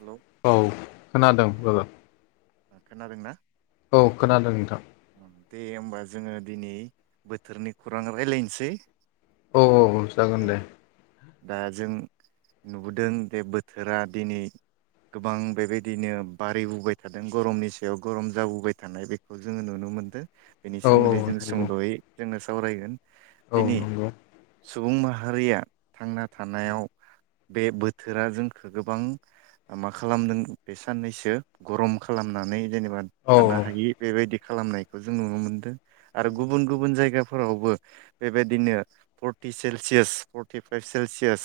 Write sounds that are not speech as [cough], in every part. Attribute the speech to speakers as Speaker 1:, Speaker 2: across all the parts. Speaker 1: Hello
Speaker 2: औ खोनादों
Speaker 1: ओ
Speaker 2: लोगो
Speaker 1: खोनादोंना?
Speaker 2: औ खोनादों नोंथां
Speaker 1: दे होमबा जोङो दिनै बोथोरनि खौरां रायलायनोसै
Speaker 2: औ औ औ जागोन
Speaker 1: ओं
Speaker 2: दे
Speaker 1: दा जों नुबोदों जे बोथोरा दिनै गोबां बेबायदिनो बारिबोबाय थादों गरमनि सायाव गरम जाबोबाय थानाय बेखौ जोङो नुनो मोनदों बेनि
Speaker 2: औ औ
Speaker 1: सोमोन्दै जों
Speaker 2: नंगौ
Speaker 1: सुंदयै जोंङो सावरायगोन
Speaker 2: औ
Speaker 1: दिनै
Speaker 2: नंगौ
Speaker 1: सुबुं माहारिया थांना थानायाव बे बोथोरा जोंखो गोबां मा खालामदों बे साननैसो गरम खालामनानै जेनेबा
Speaker 2: औ
Speaker 1: थानो हायि बेदि खालामनायखौ जों नुनो मोनदों आरो गुबुन गुबुन जायगा फोरावबो बेबायदिनो forty Celsius forty five Celsius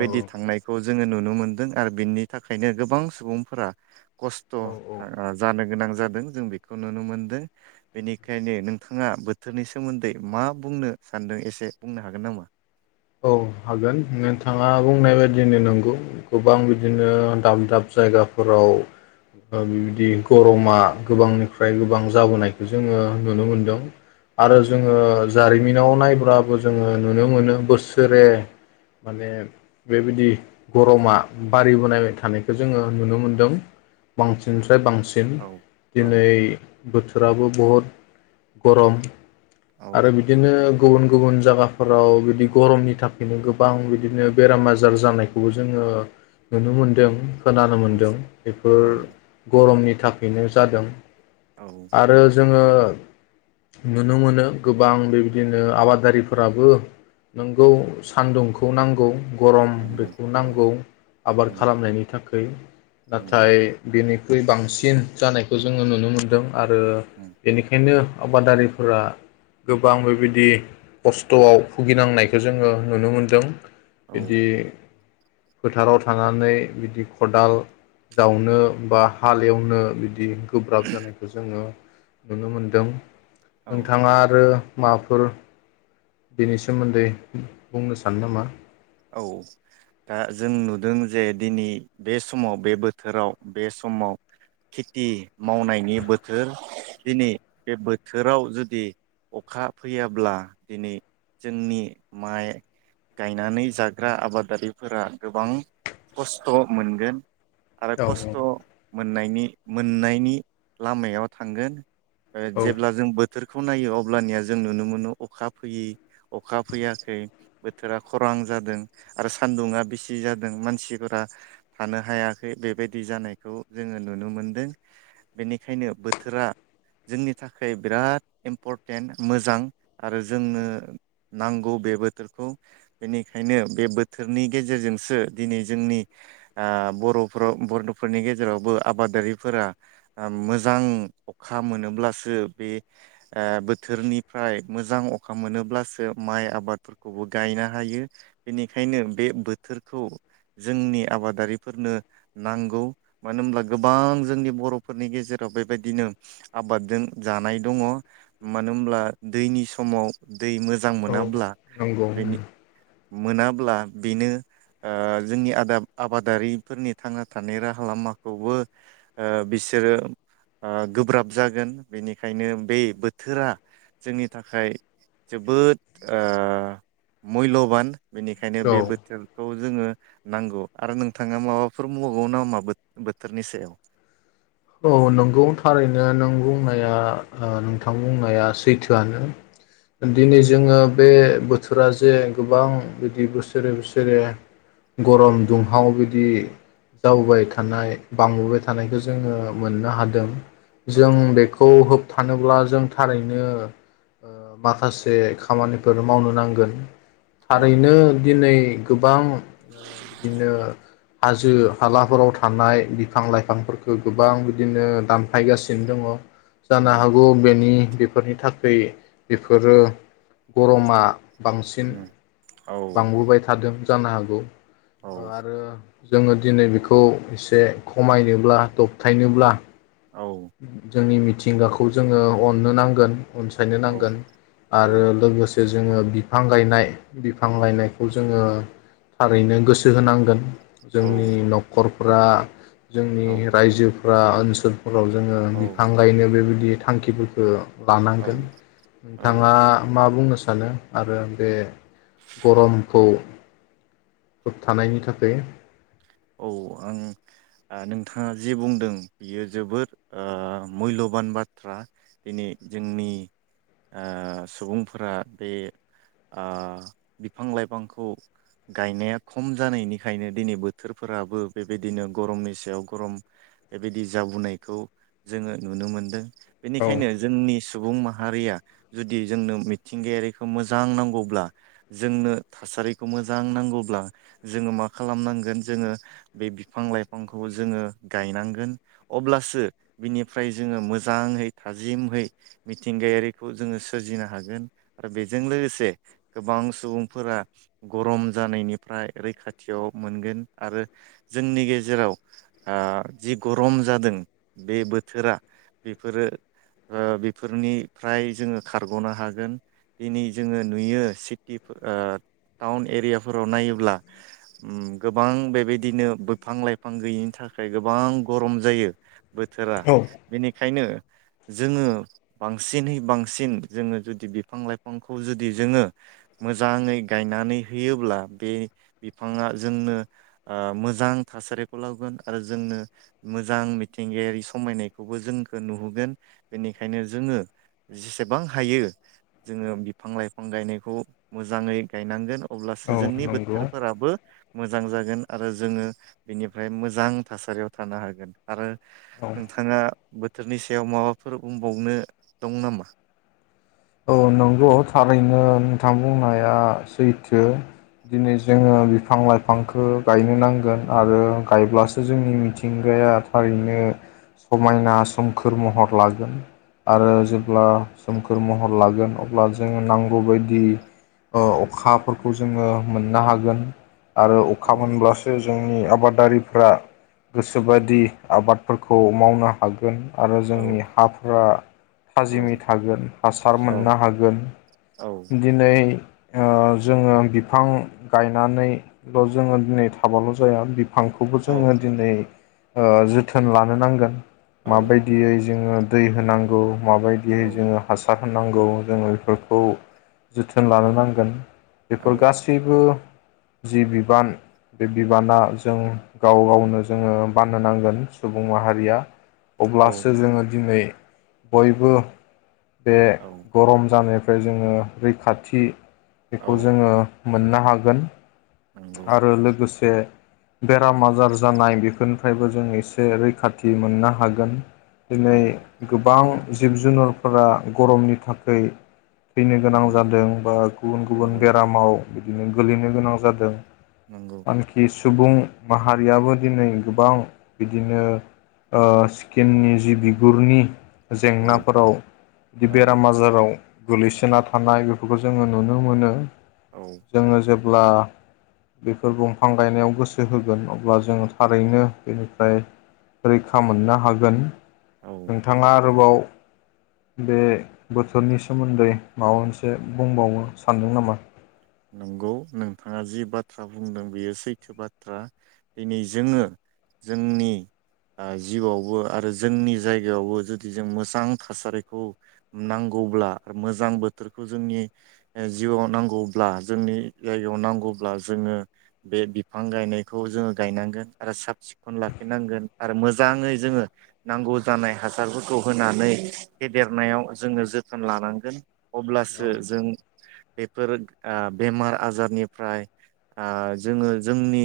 Speaker 2: औ
Speaker 1: थांनायखौ ज जोङो नुनो मोनदों आरो बिनि थाखायनो गोबां सुबुंफोरा खस्थ' ओ
Speaker 2: औ
Speaker 1: जानो गोनां जादों जों बे खौ नुनो मोनदों बेनिखायनो नोंथाङा बोथोरनि सोमोन्दै मा बुंनो सानदों एसे बुंनो हागोन नामा?
Speaker 2: औ हागोन नोंथाङा बुंनाय बायदिनो नंगौ गोबां बिदिनो दाब दाब जायगाफोराव ओ बिबदि गरमा गोबांनिफ्राय गोबां जाबोनायखौ जोङो नुनो मोनदों आरो जोङो जारिमिनाव नायब्लाबो जोङो नुनो मोनो बोस सोरे माने बेबिदि गरमा बारि बोनायबाय थानायखौ जोङो नुनो मोन्दों बांसिन स फ्राय बांसिन
Speaker 1: औ औ
Speaker 2: दिनै बोथोराबो बहुद गरम
Speaker 1: औ
Speaker 2: आरो बिदिनो गुबुन गुबुन जागाफोराव बिदि गरमनि थाखायनो गोबां बिदिनो बेराम आजार जानायखौबो जोङो नुनो मोनदों। खोनानो
Speaker 1: औ
Speaker 2: मोनदों बेफोर
Speaker 1: औ
Speaker 2: गरमनि थाखैनो जादों
Speaker 1: औ
Speaker 2: आरो जोंङो नुनो मोनो गोबां बेबिदिनो आबादारिफोराबो नोंगौ सान्दुंखौ नांगौ गरम
Speaker 1: नंगौ
Speaker 2: बेखौ
Speaker 1: औ
Speaker 2: नांगौ आबाद
Speaker 1: नंगौ
Speaker 2: खालामनायनि थाखाय
Speaker 1: नंगौ
Speaker 2: नाथाय बेनि ख्रुइ बांसिन जानायखौ जोंङो नुनो मोन्दों। आरो बेनिखायनो आबादारिफोरा गोबां बेबिदि खस्थ'आव गिनांनायखो जोंङो नुनो मोनदों।
Speaker 1: औ
Speaker 2: बिदि फोथाराव थानानै बिदि खदाल जावनो बा हाल एवनो बिदि गोब्राब जानायखौ जोंङो नुनो मोनदों।
Speaker 1: औ
Speaker 2: नोंथांङा आरो माफोर बेनि स सोमोन्दै बुंनो सानो नामा?
Speaker 1: औ दा जों नुदों जे दिनै बे समाव बे बोथोराव बे समाव खेति मावनायनि बोथोर दिनै बे बोथोराव जुदि अखा फैयाब्ला दिनै जोंनि माइ गायनानै जाग्रा आबादारिफोरा गोबां खस्थ' मोनगोन। आरो
Speaker 2: औ
Speaker 1: खस्थ' मोननायनि मोननायनि लामायाव थांगोन। ओ
Speaker 2: औ
Speaker 1: जेब्ला जों बोथोरखौ नायो अब ब्लानिया जों नुनो मोनो अखा फैयै अखा फैयाखै बोथोरा खरां जादों आरो सान्दुंआ बेसि जादों मानसिफोरा थानो हायाखै बेबायदि जानायखौ जोंङो नुनो मोनदों। बेनिखायनो बोथोरा जोंनि थाखाय बिराद इम्परटेन्ट मोजां आरो जोंनो नांगौ बे बोथोरखौ बेनि खायनो बे बोथोरनि गेजेरजोंसो दिनै जोंनि आ बर'फोराव-बर'फोरनि गेजेरावबो आबादारिफोरा ओ मोजां अखा मोनोब्लासो बे अ बोथोरनिफ्राय मोजां अखा मोनोब्लासो माइ आबादफोरखौबो गायनो हायो। बेनिखायनो बे बोथोरखौ जोंनि आबादारिफोरनो नांगौ मानो होनब्ला गोबां जोंनि बर'फोरनि गेजेराव बेबायदिनो आबादजों जानाय दंङ मानो होनोब्ला दैनि समाव दै मोजां
Speaker 2: औ
Speaker 1: मोनाब्ला
Speaker 2: नंगौ
Speaker 1: बेनि मोनाब्ला बेनो ओ जोंनि आदाब आबादारिफोरनि थांना थानाय राहा लामाखौबो ओ बिसोरो ओ गोब्राब जागोन बेनिखायनो बे बोथोरा जोंनि थाखाय जोबोद ओ मैल'बान बेनिखायनो
Speaker 2: औ
Speaker 1: बे बोथोरखौ जोंङो नांगौ आरो नोंथांङा माबाफोर बुंबावगौ नामा बो-बोथोरनि सायाव?
Speaker 2: औ नंगौ थारैनो नों बुंनाया ओ नोंथां बुंनाया सैथोआनो। दिनै जोंङो बे बोथोरा जे गोबां बिदि बोसोरे बोसोरे गरम दुंहाव बिदि जाबोबाय थानाय बांबोबाय थानायखौ जोंङो मोननो हादों।
Speaker 1: औ
Speaker 2: जों बेखौ होबथानोब्ला जों थारैनो ओ माखासे खामानिफोर मावनो नांगोन
Speaker 1: औ
Speaker 2: थारैनो दिनै गोबां बिदिनो हाजो हालाफोराव थानाय बिफां लाइफांफोरखौ गो बां बिदिनो दानफायगासिनो दंङ। जानो
Speaker 1: नंगौ
Speaker 2: हागौ बेनि बे फोरनि थाखै बेफोरो गरमा। बांसिन
Speaker 1: औ
Speaker 2: बांबोबाय थादों। जानो हागौ। अ
Speaker 1: औ
Speaker 2: आरो। जोङो दिनै बेखौ एसे खमायनोब्लाथ। थाइनोब्ला।
Speaker 1: औ
Speaker 2: जोंनि मि- थिंगाखौ जोङो अननो नांगोन। अनसायनो
Speaker 1: औ
Speaker 2: नांगोन
Speaker 1: औ
Speaker 2: आरो लोगोसे। जोङो बिफां गायनाय बिफां गायनायखौ जोङो थारैनो गोसो होनांगोन।
Speaker 1: औ
Speaker 2: जोंनि न'खर- फ्रा।
Speaker 1: औ
Speaker 2: जोंनि रायजो-। फ्रा ओनसोलफो- राव जोङो बिफां गायनो बेबायदि। थांखिफोरखौ।
Speaker 1: औ
Speaker 2: लानांगोन
Speaker 1: औ
Speaker 2: नोंथाङा
Speaker 1: आं
Speaker 2: मा बुंनो सानो आरो बे गरमखौ होबथानायनि थाखै
Speaker 1: औ आं नोंथाङा जे बुंदों बियो जोबोर ओह मुल्यबान बाथ्रा दिनै जोंनि ओह सुबुंफोरा बे ओह बिफां लाइफांखौ गायनाया खम जानायनिखायनो दिनै बोथ बोथोरफोराबो बेबायदिनो गरमनि सायाव गरम बेबायदि जाबोनायखौ जोङो नुनो मोन्दों। बेनिखायनो
Speaker 2: औ
Speaker 1: जोंनि सुबुं मा हारिया जुदि जोंनो मिथिंगायारिखौ मोजां नांगौब्ला जोंनो थासारिखौ मोजां नांगौब्ला जोङो मा खालामनांगोन। जोङो बे बिफां लाइफांखौ जोङो गायनांगोन अब्लासो बिनिफ्राय जोङो मोजाङै थाजिमहै मिथिंगायारिखौ जोङो सोरजिनो हागोन आरो बेजों लोगोसे गोबां सुबुंफोरा गरम जानायनिफ्राय रैखाथियाव मोनगोन। आरो जोंनि गेजेराव ओह जि गरम जादों बे बोथोरा बेफोरो बेफोरनिफ्राय जोङो खारगनो हागोन दिनै जोङो नुयो सिटि फोराव टाउन एरियाफोराव नायोब्ला गोब गोबां बेबायदिनो बोफां लाइफां गैयिनि थाखाय गोबां गरम जायो। बोथोरा
Speaker 2: औ
Speaker 1: बेनिखायनो। जोङो बांसिनै बांसिन जोङो जुदि बिफां लाइफांखौ जुदि जोङो मोजाङै गायनानै होयोब्ला बे बिफाङा जोंनो। ओह मोजां थासारिखौ लाबगोन आरो जोंनो मोजां मिथिंगायारि समायनायखौबो जोंखौ नुहोगोन बेनिखायनो जोङो जेसेबां हायो जोङो बिफां लाइफां गायनायखौ मोजाङै गायनांगोन। अब्लासो
Speaker 2: औ
Speaker 1: जोंनि
Speaker 2: नंगौ
Speaker 1: बोथोरफोराबो। मोजां जागोन आरो जोङो बिनिफ्राय मोजां थासारियाव थानो हागोन आरो।
Speaker 2: औ
Speaker 1: नोंथाङा। बोथोरनि सायाव माबाफोर बुंबावनो दं नामा?
Speaker 2: औ नंगौ थारैनो नोंथां बुंनाया सैथो दिनै जोङो बिफां लाइफांखौ गायनो नांगोन आरो गायब्लासो जोंनि मिथिंगाया थारैनो समायना सोमखोर महर लागोन। आरो जेब्ला। सोमखोर महर। लागोन अब्ला जोङो नांगौ बायदिओह अखाफोरखौ जोङो मोननो हागोन। आरो
Speaker 1: औ
Speaker 2: अखा मोनब्लासो जोंनि आबादारि फोरा गोसोबायदि आबादफोरखौ मावनो हागोन। आरो
Speaker 1: औ
Speaker 2: जोंनि हाफोरा
Speaker 1: औ
Speaker 2: थाजिमै थागोन हास सार
Speaker 1: औ
Speaker 2: मोननो हागोन।
Speaker 1: औ
Speaker 2: दिनै ओह जोङो बिफां गायनानैल जोङो दिनै थाबाल जाया बिब फांखौबो
Speaker 1: औ
Speaker 2: जोङो दिनै। ओह जोथोन लानो नांगोन।
Speaker 1: औ
Speaker 2: माबायदियै जोङो दै होनांगौ।
Speaker 1: औ
Speaker 2: माबायदियै जोङो हासार होनांगौ जोङो बेफोरखौ जोथोन लानो नांगोन। बेफोर गासैबो। जि बिबान बे बिबाना जों गाव गावनो जोङो बाननो नांगोन सुबुं माहारिया। अब्लासो
Speaker 1: औ
Speaker 2: जोङो दिनै। बयबो बे
Speaker 1: औ
Speaker 2: गरम जानाय [unintelligible] रैखाथि बेखौ
Speaker 1: औ
Speaker 2: जोङो मोननो हागोन
Speaker 1: नंगौ
Speaker 2: आरो लोगोसे बेराम आजार जानाय बेफोरनिफ्रायबो जों एसे रैखाथि मोननो हागोन। दिनै
Speaker 1: औ
Speaker 2: गो बां जिब जुनारफोरा गरमनि थाखै [unintelligible] बा
Speaker 1: नंगौ
Speaker 2: गुबुन गुबुन
Speaker 1: नंगौ
Speaker 2: बेरामाव बिदिनो गोलैनो गोनां जादों।
Speaker 1: नंगौ
Speaker 2: आंखिस सुबुं माहारियाबो दिनै गोबां बिदिनो ओ सिक्किमनि जि बिगुरनि
Speaker 1: औ
Speaker 2: जेंनाफोराव बि
Speaker 1: औ
Speaker 2: बेराम आजाराव गोलैसोना थानाय बेफोरखौ जोङो नुनो मोनो।
Speaker 1: औ
Speaker 2: जोङो जेब ब्ला बेफोर दंफां गायनायाव गोसो होगोन अब्ला जोङो थारैनो बेनिफ्राय रैखा मोननो हागोन।
Speaker 1: औ
Speaker 2: नोंथाङा आरोबाव बे बोथोरनि सोमोन्दै माबा मोनसे बुंबावनो सानदों नामा?
Speaker 1: नंगौ नोंथाङा जि बाथ्रा बुंदों बेयो सैथो बाथ्रा दिनै जोङो जोंनि ओ जिउआवबो आरो जोंनि जायगायावबो जुदि जों मोजां थासारिखौ नांगौब्ला आर मोजां बोथोरखौ जोंनि ओ जिउआव नांगौ ब्ला जोंनि जायगायाव नांगौब्ला जोङो बे बिफां गायनायखौ जोङो गायनांगोन आरो साब सिखन लाखिनांगोन आरो मोजाङै जोङो नांगौ जानाय हासारफोरखौ होनानै फेदेरनायाव जोङो जोथोन लानांगोन अब्लासो
Speaker 2: औ
Speaker 1: जों बेफोर ओ बेमार आजारनिफ्राय ओ जोङो जोंनि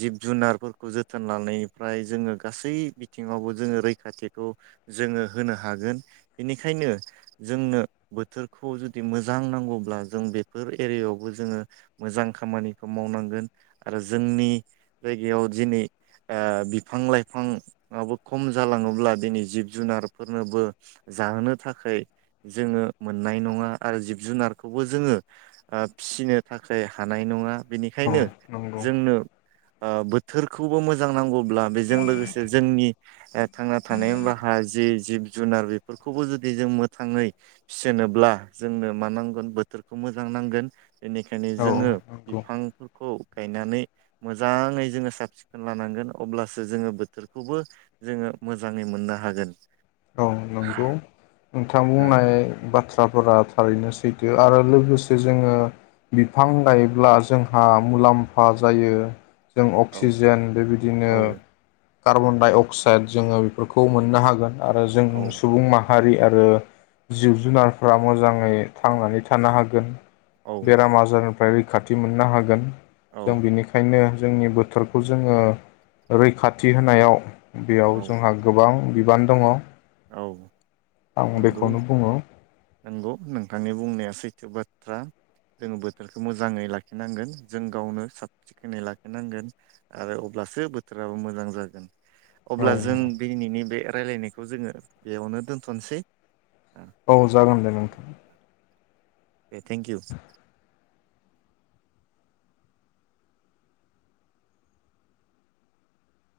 Speaker 1: जिब जुनारफोरखौ जोथोन लानायनिफ्राय जोङो गासै बिथिङावबो जोङो रैखाथिखौ जोङो होनो हागोन। बेनिखायनो जोंनो बोथोरखौ जुदि मोजां नांगौब्ला जों बे फोर एरियायावबो जोङो मोजां खामानिखौ मावनांगोन आरो जोंनि जायगायाव दिनै ओ बिफां लाइफांआबो खम जालाङोब्ला दिनै जिब जुनारफोरनोबो जाहोनो थाखाय जोङो मोननाय नङा आरो जिब जुनारखौबो जोङो ओ फिनो थाखाय हानाय नङा।
Speaker 2: औ
Speaker 1: बेनिखायनो
Speaker 2: नंगौ
Speaker 1: जोंनो ओ बोथोरखौबो मोजां नांगौब्ला बेजों लोगोसे जोंनि ओ थांना थानायनि राहा जि जिब जुनार बेफोरखौबो जुदि जों मोथाङै फिसिनोब्ला जोंनो मा नांगोन बोथोर खौ मोजां नांगोन। बेनिखायनो
Speaker 2: औ
Speaker 1: जोङो
Speaker 2: नंगौ
Speaker 1: बिफां फोरखौ गायनानै मोजाङै जोङो साब सिखोन लानांगोन अब्लासो जोङो बोथोरखौबो जोङो मोजाङै मोननो हागोन।
Speaker 2: औ नंगौ नोंथां
Speaker 1: औ
Speaker 2: बुंनाय बा थ्राफोरा थारैनो सैथो आरो लोगोसे जोङो बिफां गायब्ला जोंहा मुलाम्फा जायो। जों
Speaker 1: औ
Speaker 2: अक्सिजेन बेबायदिनो
Speaker 1: औ
Speaker 2: कार्बन डाइ अक्साइड जोङो बेफोरखौ मोननो हागोन आरो जों सुबुं मा हारि आरो जिब जुनारफ्रा मोजाङै थांनानै थानो हागोन।
Speaker 1: औ
Speaker 2: बेराम आजारनि फ्राय रैखाथि मोननो हागोन। जों
Speaker 1: औ
Speaker 2: बिनिखायनो जोंनि बोथोरखौ जोङो रैखाथि होनायाव बेयाव
Speaker 1: औ
Speaker 2: जोंहा गोबां बिबान दङ
Speaker 1: औ
Speaker 2: आं
Speaker 1: नंगौ
Speaker 2: बेखौनो बुङो
Speaker 1: नंगौ नोंथांनि बुंनाया सै थो बाथ्रा। जोङो बोथोरखौ मोजाङै लाखिनांगोन जों गावनो साब सिखोनै लाखिनांगोन आरो अब्लासो बोथोराबो मोजां जागोन।
Speaker 2: औ
Speaker 1: अब्ला जों दिनैनि बे रालायनाय खौ जोङो बेयावनो दोनथ'नसै।
Speaker 2: औ जागोन दे नोंथां।
Speaker 1: दे थेंकिइउ।